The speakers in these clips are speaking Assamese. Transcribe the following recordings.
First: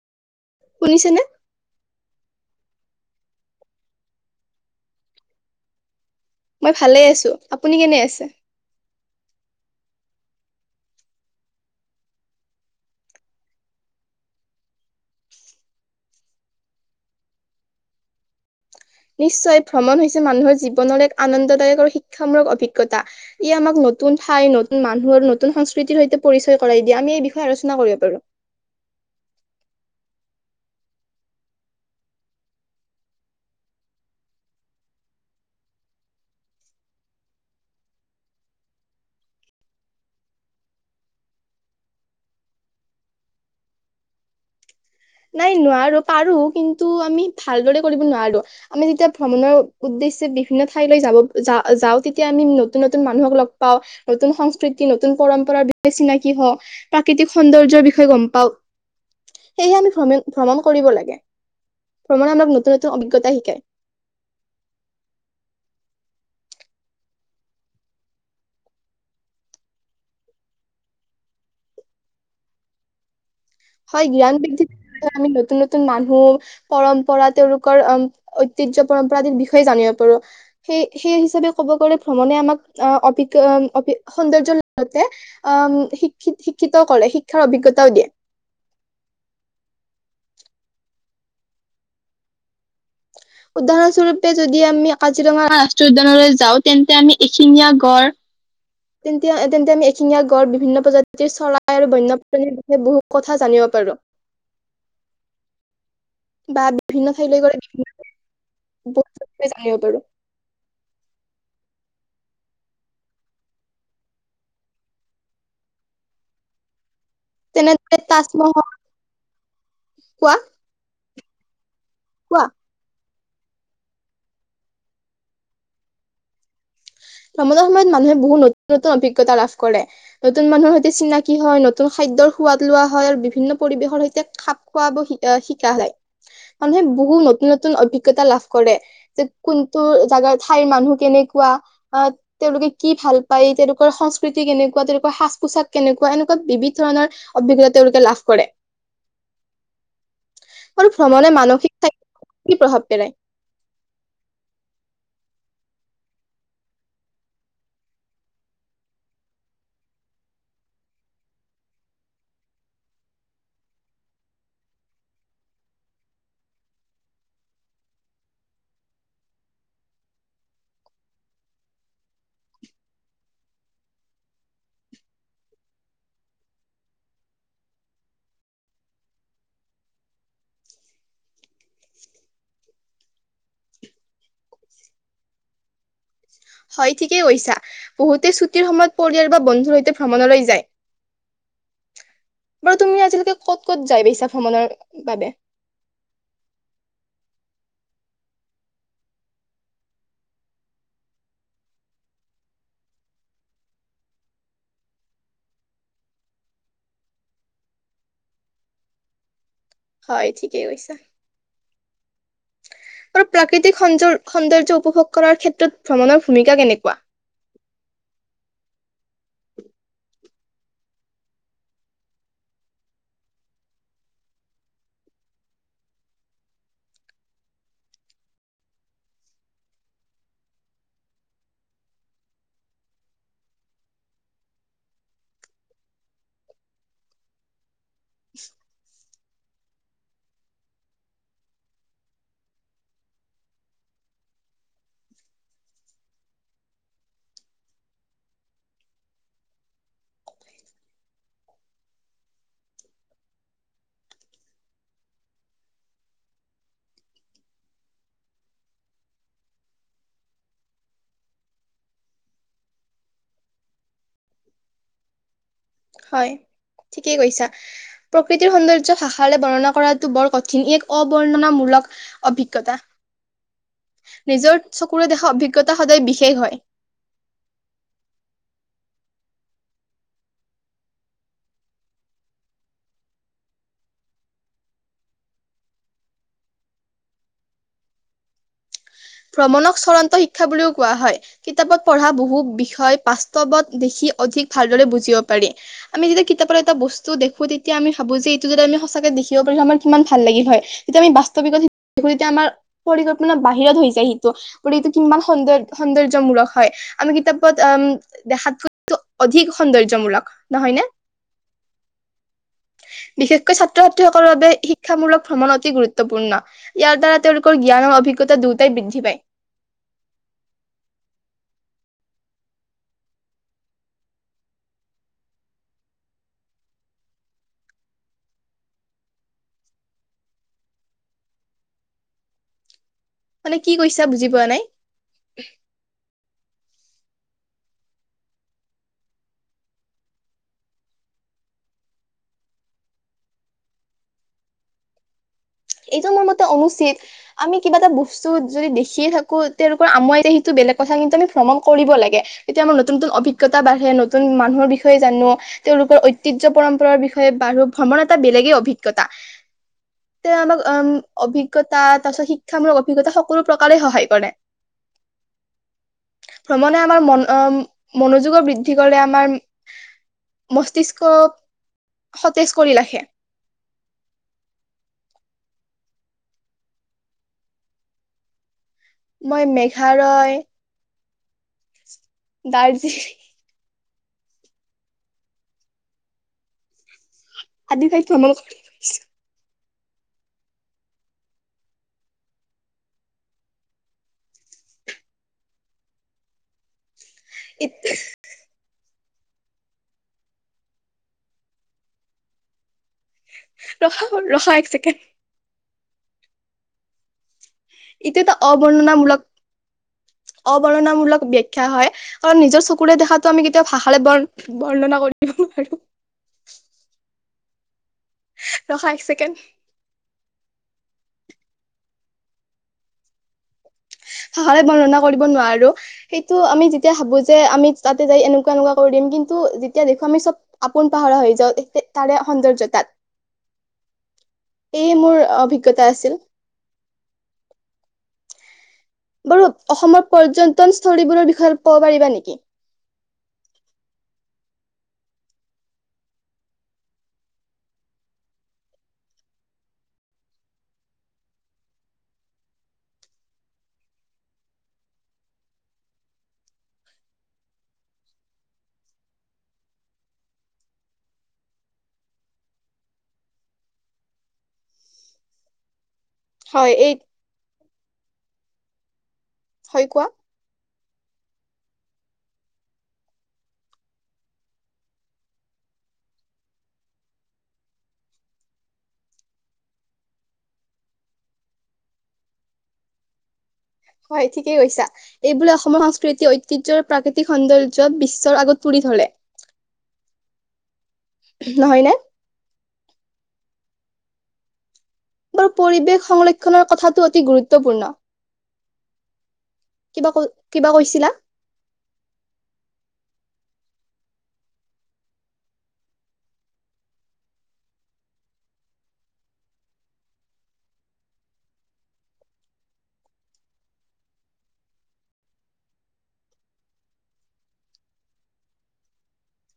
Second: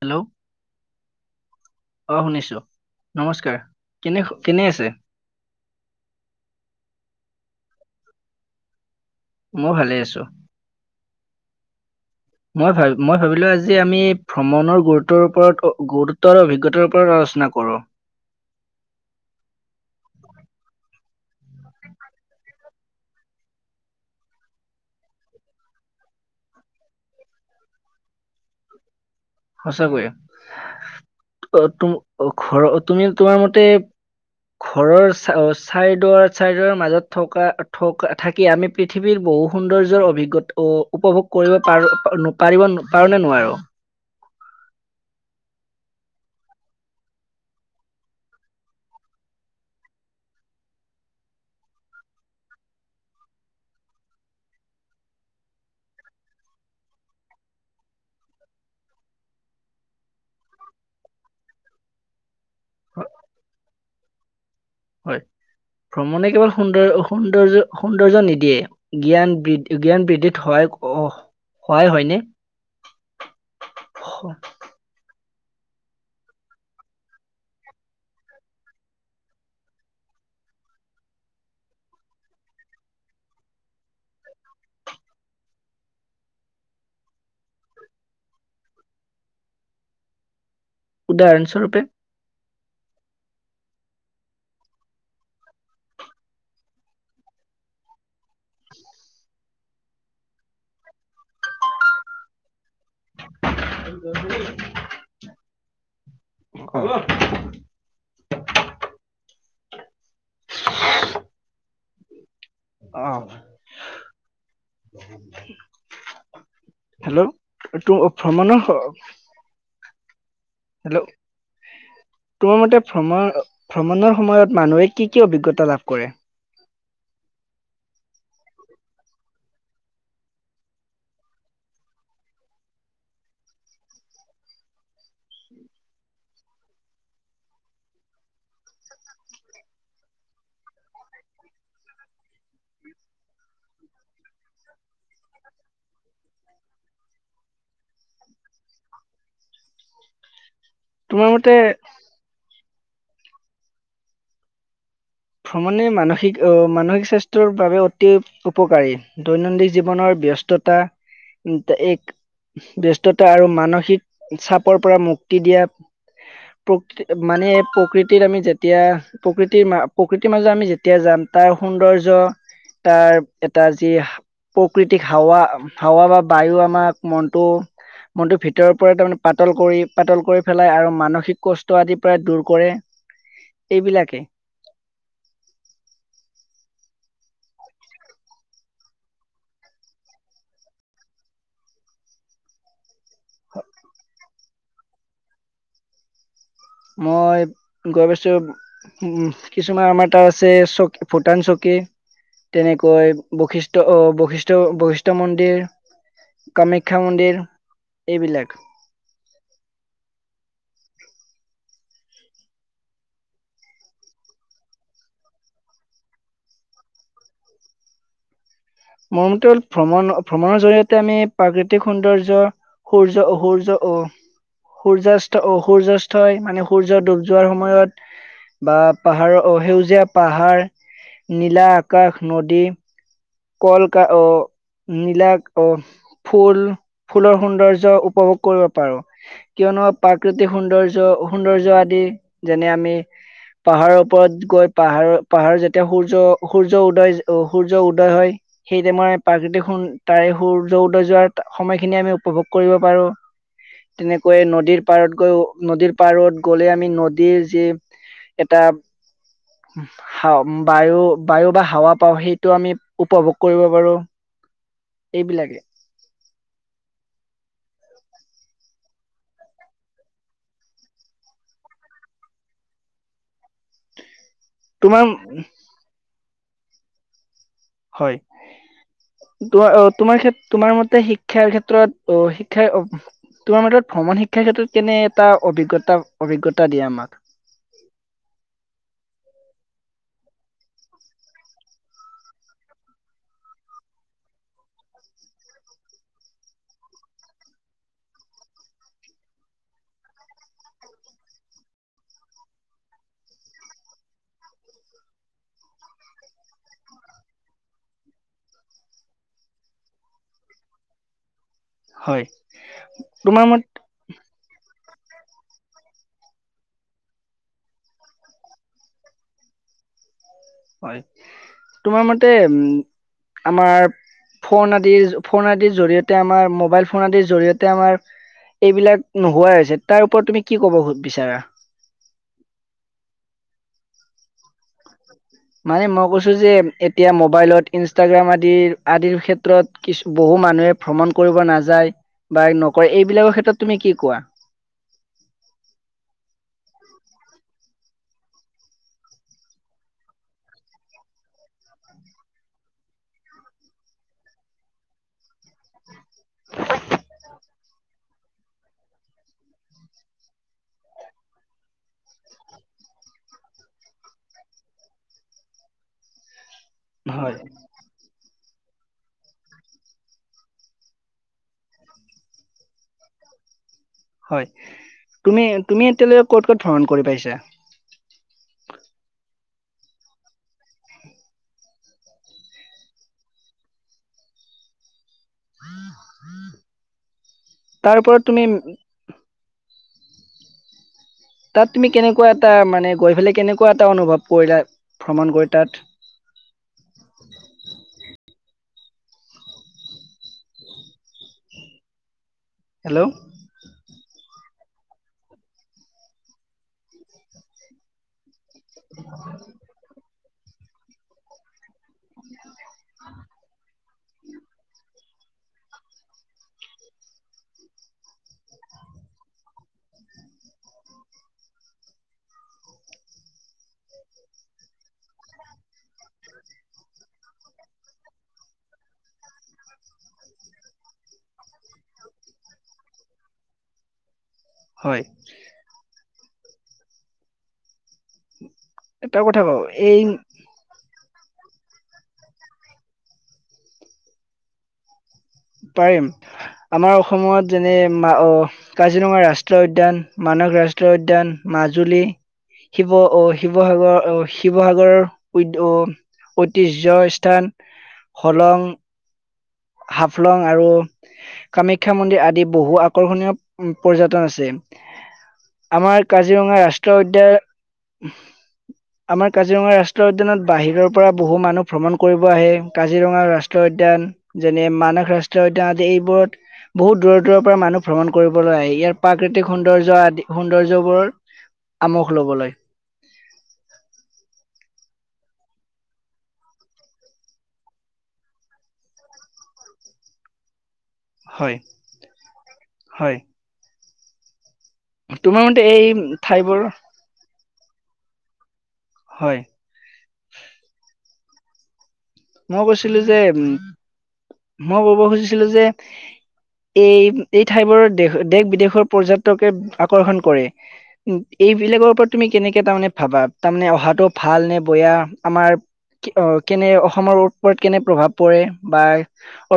হেল্ল'? শুনিছেনে? অ', শুনিছো। নমস্কাৰ কেনে কেনে আছে? মই ভালে আছো। আপুনি কেনে আছে? মইও ভালে আছো। মই ভ মই ভাবিলো আজি আমি ভ্ৰমণৰ গুৰুত্বৰ ওপৰত গুৰুত্ব অভিজ্ঞতাৰ ওপৰত আলোচনা কৰোঁ। নিশ্চয়। ভ্ৰমণ হৈছে মানুহৰ জীৱনৰ এক আনন্দদায়ক আৰু শিক্ষামুলক অভিজ্ঞতা। ই আমাক নতুন ঠাই নতুন মানুহ আৰু নতুন সংস্কৃতিৰ সৈতে পৰিচয় কৰাই দিয়ে। আমি এই বিষয়ে আলোচনা কৰিব পাৰো। সঁচাকৈয়ে। অ' তুম ঘৰ তুমি তোমাৰ মতে ঘৰৰ চ চাইদাৰ চাইদুৱাৰ মাজত থকা থকা থাকি আমি পৃথিৱীৰ বহু সৌন্দৰ্যৰ অভিজ্ঞতা উপভোগ কৰিব পাৰো পাৰিব পাৰো নে নোৱাৰো? নাই নোৱাৰো, পাৰো কিন্তু আমি ভালদৰে কৰিব নোৱাৰো। আমি যেতিয়া ভ্ৰমণৰ উদ্দেশ্যে বিভিন্ন ঠাইলৈ যাব যাওঁ, তেতিয়া আমি নতুন নতুন মানুহক লগ পাওঁ। নতুন সংস্কৃতি নতুন পৰম্পৰাৰ বিষয়ে চিনাকি হওঁ। প্ৰাকৃতিক সৌন্দৰ্যৰ বিষয়ে গ'ম পাওঁ। সেয়েহে আমি ভ্ৰম ভ্ৰমণ কৰিব লাগে, ভ্ৰমণে আমাক নতুন নতুন অভিজ্ঞতা শিকাই। হয়। ভ্ৰমণে কেৱল সুন্দৰ সৌন্দৰ্য সৌন্দৰ্য নিদিয়ে। জ্ঞান জ্ঞান বৃদ্ধিত সহায় সহায় হয়নে? হয়। জ্ঞান বৃদ্ধি আমি নতুন নতুন মানুহ পৰম্পৰা তেওঁলোকৰ অম ঐতিহ্যৰ পৰম্পৰা আদিৰ বিষয়ে জানিব পাৰো। সেই সেই হিচাপে ক'ব গ'লে ভ্ৰমণে আমাক অভি‌ অ সৌন্দৰ্য লগতে অ' শিক্ষিত শিক্ষিত কৰে, শিক্ষাৰ অভিজ্ঞতাও দিয়ে। উদাহৰণস্বৰূপে? উদাহৰণস্বৰূপে যদি আমি কাজিৰঙা ৰাষ্ট্ৰীয় উদ্যানলৈ যাওঁ, তেন্তে আমি কাজিৰঙাৰ এশিঙীয়া গড় তেন্তে য়া তেন্তে আমি এশিঙীয়া গড়, বিভিন্ন প্ৰজাতিৰ চৰাই আৰু বন্যপ্ৰাণীৰ বিষয়ে বহুত কি কছ [unintelligible] বা বিভিন্ন ঠাইলৈ গ'লে বিভিন্ন ধৰনৰ বহুত কথাই জানিব পাৰোঁ। অ' হেল্ল'? টো তেনেদৰে ভ্ৰমণৰ তাজমহল হও কোৱা হেল্ল'? কোৱা তোমাৰ মতে ভ্ৰমণ ভ্ৰমণৰ সময়ত মানুহে কি কি অভিজ্ঞতা লাভ কৰে? ভ্ৰমণৰ সময়ত মানুহে বহু নতুন নতুন অভিজ্ঞতা লাভ কৰে। নতুন মানুহৰ সৈতে চিনাকি হয়, নতুন খাদ্যৰ সোৱাদ লোৱা হয়, আৰু বিভিন্ন পৰিৱেশৰ সৈতে খাপ খুৱাব শিকা যায়। মানুহে বহুত নতুন নতুন অভিজ্ঞতা লাভ কৰে। যে কোনটো জাগাৰ ঠাইৰ মানুহ কেনেকুৱা তেওঁলোকে কি ভাল পায়, তেওঁলোকৰ সংস্কৃতি কেনেকুৱা, তেওঁলোকৰ সাজ পোছাক কেনেকুৱা, এনেকুৱা বিবিধ ধৰণৰ অভিজ্ঞতা তেওঁলোকে লাভ কৰে। [inaudible] আৰু তোমাৰ ভ্ৰমণে মতে মানসিক স্বাস্হ্যত কি প্ৰভাৱ পেলায়? ভ্ৰমণে মানসিক মানসিক স্বাস্থ্যৰ বাবে অতি উপকাৰী। দৈনন্দিন জীৱনৰ ব্যস্ততা, এক ব্যস্ততা আৰু মানসিক চাপৰ পৰা মুক্তি দিয়া মানে প্ৰকৃতিৰ আমি যেতিয়া প্ৰকৃতিৰ মা প্ৰকৃতিৰ মাজত আমি যেতিয়া যাম তাৰ সৌন্দৰ্য তাৰ এটা যি সা প্ৰকৃতিক হাৱা হাৱা বা বায়ু আমাক মনটো মনটো ভিতৰৰ পৰা তাৰমানে পাতল কৰি পাতল কৰি পেলাই আৰু মানসিক কষ্ট আদি প্ৰায় দূৰ কৰে। এইবিলাকে। হয় ঠিকেই কৈছা। বহুতে ছুটিৰ সময়ত পৰিয়াল বা বন্ধুৰ সৈতে ভ্ৰমণলৈ যায়। বাৰু তুমি আজিলৈকে ক'ত ক'ত যায় পাইছা ভ্ৰমণৰ বাবে? মই গৈ পাইছোঁ উম কিছুমান আমাৰ তাত আছে চ'ক ভূটান চকী তেনেকৈ বৈশিষ্ঠ-বৈশিষ্ঠ-বৈশিষ্ঠ মন্দিৰ কামাখ্যা মন্দিৰ এইবিলাক। হয় ঠিকেই কৈছা। আৰু প্ৰাকৃতিক সৌন-সৌন্দৰ্য উপভোগ কৰাৰ ক্ষেত্ৰত ভ্ৰমণৰ ভূমিকা কেনেকুৱা? মোৰম'তে হ'ল ভ্ৰমণ ভ্ৰমণৰ জৰিয়তে আমি প্ৰাকৃতিক সৌন্দৰ্য্য সূৰ্য সূৰ্য অ সূৰ্যয়াস্ত অ' সূৰ্যয়াস্তই মানে সূৰ্য ডুব যোৱাৰ সময়ত বা পাহাৰ অ' সেউজীয়া পাহাৰ, নীলা আকাশ, নদী কলকা অ, নীলা অ ফুল ফুলৰ সৌন্দৰ্য্য উপভোগ কৰিব পাৰো। কিয়নো প্ৰাকৃতিক সৌন্দৰ্য্য সৌন্দৰ্য্য আদি যেনে আমি পাহাৰৰ ওপৰত গৈ পাহাৰ পাহাৰ যেতিয়া সূৰ্য সূৰ্য উদয় সূৰ্য, উদয় হয়, সেইটাইমৰ প্ৰাকৃতিক সোন তাৰে সূৰ্য উদয় যোৱাৰ সময়খিনি আমি উপভোগ কৰিব পাৰো। তেনেকৈ নদীৰ পাৰত গৈ নদীৰ পাৰত গ'লে আমি নদীৰ যি এটা হাও বায়ু বা হাৱা পাওঁ সেইটো আমি উপভোগ কৰিব পাৰোঁ এইবিলাকে। হয় ঠিকেই কৈছা। প্ৰকৃতিৰ সৌন্দৰ্য ভাষাৰে বৰ্ণনা কৰাটো বৰ কঠিন। ই এক অবৰ্ণনামূলক অভিজ্ঞতা। নিজৰ তোমাৰ চকুৰে দেখা অভিজ্ঞতা সদায় বিশেষ হয়। হয়। তোমাৰ অ তোমাৰ ক্ষেত তোমাৰ মতে শিক্ষাৰ ক্ষেত্ৰত অ শিক্ষাৰ অ তোমাৰ মতে ভ্ৰমণ শিক্ষাৰ ক্ষেত্ৰত কেনে এটা অভিজ্ঞতা অভিজ্ঞতা দিয়ে আমাক। ভ্ৰমণক চড়ন্ত শিক্ষা বুলিও কোৱা হয়। কিতাপত পঢ়া বহু বিষয় বাস্তৱত দেখি অধিক ভালদৰে বুজিব পাৰি। আমি যেতিয়া কিতাপৰ এটা বস্তু দেখোঁ তেতিয়া আমি ভাবোঁ যে এইটো যদি আমি সঁচাকে দেখিব পাৰিলো হয় আমাৰ কিমান ভাল লাগিল হয়। যেতিয়া আমি বাস্তৱিকত [unintelligible] আমাৰ পৰিকল্পনা বাহিৰত হৈ এই সিটো এইটো কিমান সৌন্দৰ সৌন্দৰ্য্যমূলক হয় আমি কিতাপত উম দেখাত [unintelligible] অধিক সৌন্দৰ্য্যমূলক নহয় নে? হয় তোমাৰ বিশেষকৈ মত ছাত ছাত্ৰ ছাত্ৰীসকলৰ বাবে শিক্ষামূলক ভ্ৰমণ অতি গুৰুত্বপূৰ্ণ। ইয়াৰ দ্বাৰা তেওঁলোকৰ জ্ঞানৰ অভিজ্ঞতা দু টাই বৃদ্ধি পায়। হয়। তোমাৰ মতে উম আমাৰ ফোন আদিৰ, ফোন আদিৰ জৰিয়তে আমাৰ, মোবাইল ফোন আদিৰ জৰিয়তে আমাৰ এইবিলাক নোহোৱাাই হৈছে, তাৰ ওপৰত তুমি কি ক'ব বিচাৰা? মানে কি কৈছা বুজি পোৱা নাই? মানে মই কৈছোঁ যে এতিয়া মোবাইলত ইনষ্টাগ্ৰাম আদিৰ আদিৰ ক্ষেত্ৰত কিছু বহু মানুহে ভ্ৰমণ কৰিব নাযায় বা নকৰে এইবিলাকৰ ক্ষেত্ৰত তুমি কি কোৱা? এইটো মোৰ মতে অনুচিত। আমি কিবা এটা বস্তু যদি দেখিয়ে থাকোঁ তেওঁলোকৰ আমুৱাই যে সেইটো বেলেগ কথা কিন্তু আমি ভ্ৰমণ কৰিব লাগে। এতিয়া আমাৰ নতুন নতুন অভিজ্ঞতা বাঢ়ে নতুন মানুহৰ বিষয়ে জানোঁ তেওঁলোকৰ ঐত ঐতিহ্য পৰম্পৰাৰ বিষয়ে বাৰু ভ্ৰমণ এটা বেলেগেই অভিজ্ঞতা। তেওঁ আমাক উম অভিজ্ঞতা তাৰপাছত শিক্ষামূলক অভিজ্ঞতা সকলো প্ৰকাৰে সহায় কৰে। [inaudible] ভ্ৰমণে আমাৰ মন হয় অ মনোযোগৰ বৃদ্ধি কৰে আমাৰ মস্তিষ্ক সতেজ কৰি ৰাখে। হয় তুমি তুমি এতিয়ালৈকে ক'ত ক'ত ভ্ৰমণ কৰি পাইছা? মই মেঘালয় দাৰ্জি আদি ঠাইত তাৰপৰা ভ্ৰমণ তুমি কৰি তাত তুমি কেনেকুৱা এটা মানে গৈ পেলাই কেনেকুৱা এটা অনুভৱ কৰিলা ভ্ৰমণ গৈ তাত। ইত হেল্ল', ৰখা ৰখা এক ছেকেণ্ড। ইটো এটা অবৰ্ণনামূলক। অৱৰ্ণনামূলক ব্যাখ্যা হয় কাৰণ নিজৰ চকুৰে দেখাটো আমি কেতিয়াও ভাষাৰে বৰ্ণ বৰ্ণনা কৰি নোৱাৰো। ৰখা এক চেকেণ্ড। হয় বৰ্ণনা কৰিব নোৱাৰোঁ। সেইটো আমি যেতিয়া ভাবোঁ যে আমি তাতে যাই এনেকুৱা এনেকুৱা কৰি দিম কিন্তু যেতিয়া দেখোঁ আমি চব আপোন পাহৰা হৈ যাওঁ তে তাৰে সৌন্দৰ্য তাত। হয়। মোৰ অভিজ্ঞতা আছিল। এটা কথা বাৰু কওঁ এই অসমৰ পৰ্যটন স্থলীবোৰৰ বিষয়ে অলপ ক'ব পাৰিবা নেকি? পাৰিম আমাৰ অসমত যেনে মা--অ কাজিৰঙা ৰাষ্ট্ৰীয় উদ্যান, মানস ৰাষ্ট্ৰীয় উদ্যান, মাজুলী। শিৱ অ শিৱসাগৰ অ শিৱসাগৰৰ উধ্য ঐতিহ্য স্থান হলং হাফলং আৰু কামাখ্যা মন্দিৰ আদি বহু আকৰ্ষণীয় পৰ্যটন আছে। আমাৰ কাজিৰঙা হয় এই ৰাষ্ট্ৰীয় উদ্যান আমাৰ কাজিৰঙা হয় কোৱা ৰাষ্ট্ৰীয় উদ্যানত বাহিৰৰ পৰা পৰা বহু মানুহ ভ্ৰমণ কৰিব আহে কাজিৰঙা ৰাষ্ট্ৰীয় উদ্যান। যেনে মানাহ ৰাষ্ট্ৰীয় উদ্যান আদি এইবোৰত। বহুত দূৰৰ দূৰৰ পৰা মানুহ ভ্ৰমণ কৰিবলৈ আহ ইয়াৰ প্ৰাকৃতিক সৌন্দৰ্য আদি সৌন্দৰ্যবোৰৰ আমোক ল'বলৈ। হয় ঠিকেই কৈছা। এইবোৰে অসমৰ সংস্কৃতি ঐতিহ্য আৰু প্ৰাকৃতিক সৌন্দৰ্যক বিশ্বৰ আগত তুলি ধৰে হয় নহয় ন হয়। তোমাৰ আমাৰ মতে এই পৰিৱেশ সংৰক্ষণৰ ঠাইবোৰ কথাটো অতি গুৰুত্বপূৰ্ণ। হয়। কিবা কৈ কিবা কৈছিলা? মই কৈছিলোঁ যে উম মই কব খুজিছিলোঁ যে এই এই ঠাইবোৰৰ দেশ দেশ বিদেশৰ পৰ্যটকে আকৰ্ষণ কৰে এইবিলাকৰ ওপৰত তুমি কেনেকে তাৰমানে ভাবা তাৰমানে অহাটো ভাল নে বেয়া আমাৰ অ কেনে অসমৰ ওপৰত কেনে প্ৰভাৱ পৰে বা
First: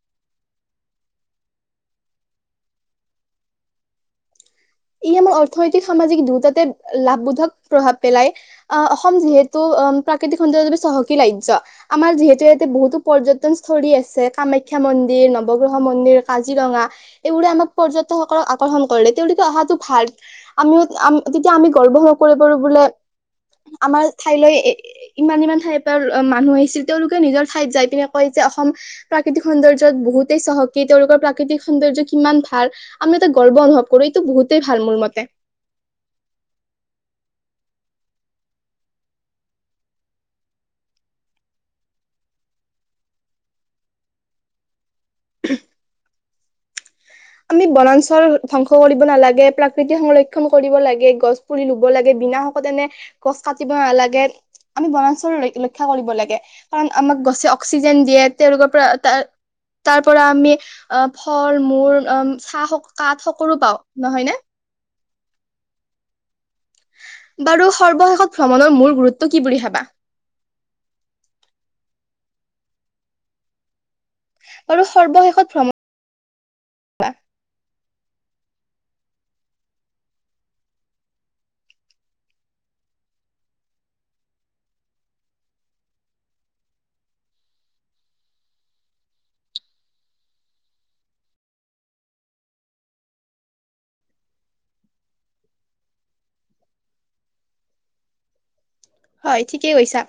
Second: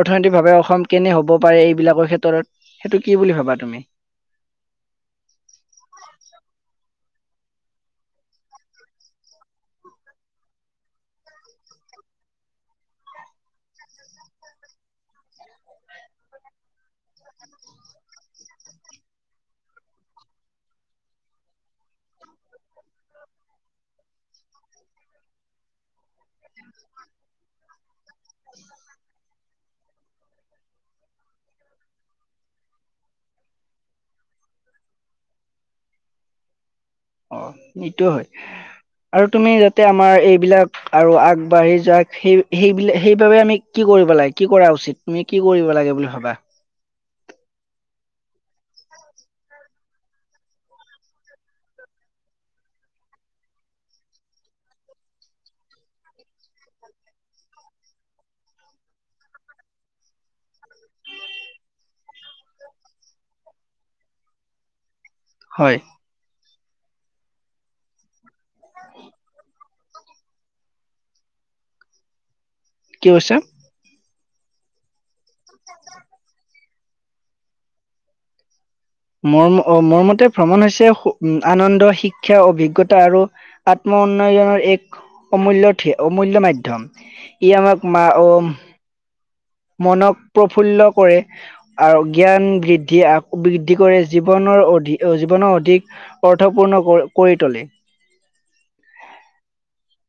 অৰ্থনৈতিকভাৱে অসম কেনে হ'ব পাৰে এইবিলাকৰ ক্ষেত্ৰত সেইটো কি বুলি ভাবা তুমি ই আমাৰ অৰ্থনৈতিক সামাজিক দুয়োটাতে লাভবোধক প্ৰভাৱ পেলায়। আহ অসম যিহেতু প্ৰাকৃতিক সৌন্দৰ্যৰ বাবে চহকী ৰাজ্য আমাৰ যিহেতু ইয়াতে বহুতো পৰ্যটন স্থলী আছে কামাখ্যা মন্দিৰ নৱগ্ৰহ মন্দিৰ কাজিৰঙা এইবোৰে আমাক পৰ্যটক সকলক আকৰ্ষণ কৰে তেওঁলো কে অহাটো ভাল আমিও তেতিয়া আমি গৰ্ব [unintelligible] কৰিব বোলে আমাৰ ঠাইলৈ এ ইমান ইমান ঠাইৰ পৰা মানুহ আহিছিল তেওঁওলোকে নিজৰ ঠাইত যাই পিনে কয় যে অসম প্ৰাক প্ৰাকৃতিক সৌন্দৰ্য্যত বহুতেই চহকী তেওঁলোকৰ প্ৰাকৃতিক সৌন্দৰ্য কিমান ভাল আমি এতিয়া গৰ্ব অনুভৱ কৰো তো বহুতেই ভাল মোৰ মতে অ সেইটোয়ে হয় আৰু তুমি যাতে আমাৰ এইবিলাক আৰু আগবাঢ়ি যাক সেই সেইবিলাক সেইবাবে আমি কি কৰিব লাগে কি কৰা উচিত তুমি কি কৰিব লাগে বুলি ভাবা আমি বনাঞ্চল ধ্বংস কৰিব নালাগে প্ৰাকৃতিক সংৰক্ষণ কৰিব লাগে গছ পুলি ৰুব লব লাগে বিনা শকত এনে গছ কাটিব নালাগে আমি বনাঞ্চল ৰক্ষা কৰিব লাগে কাৰণ আমাক গছে অক্সিজেন দিয়ে তেওঁ লোকৰ পৰা তাৰ পৰা আমি আহ ফল মূল চাহ কাঠ সকলো পাওঁ নহয় নে? হয় বাৰু সৰ্বশেষত ভ্ৰমণৰ মূল গুৰুত্ব কি বুলি ভাবা কি কৈছা বাৰু সৰ্বশেষত ভ্ৰমণ মোৰ মতে ভ্ৰমণ হৈছে আনন্দ শিক্ষা অভিজ্ঞতা আৰু আত্ম উন্নয়নৰ এক অমূল্য অমূল্য মাধ্যম ই আমাক মা উম মনক প্ৰফুল্ল কৰে আৰু জ্ঞান বৃদ্ধি আক বৃদ্ধি কৰে জীৱনৰ অধি জীৱনৰ অধিক অৰ্থপূৰ্ণ কৰি তোলে হয় ঠিকেই কৈছা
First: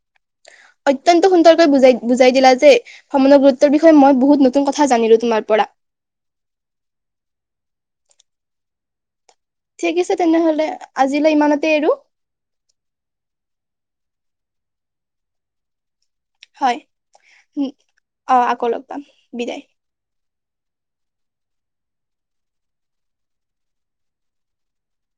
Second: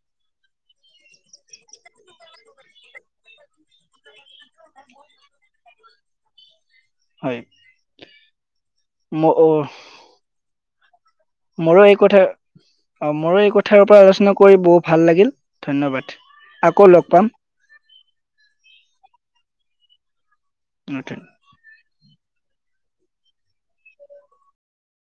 [inaudible] অত্যয়ন্ত সুন্দৰকৈ বুজাই বুজাই দিলা যে ভ্ৰমণৰ গুৰুত্বৰ বিষয় মই বহুত নতুন কথা জানিলো তোমাৰ পৰা। হয়। মোক অ ঠিক আছে তেনেহলে। আজিলৈ ইমান মোৰো এই কথা অ মোৰো এই কথাৰ ওপৰত আলোচনা কৰি বহু ভাল লাগিল ধন্যবাদ। হয় আকৌ লগ পাম অ আকৌ লগ পাম বিদায়। [unintelligible]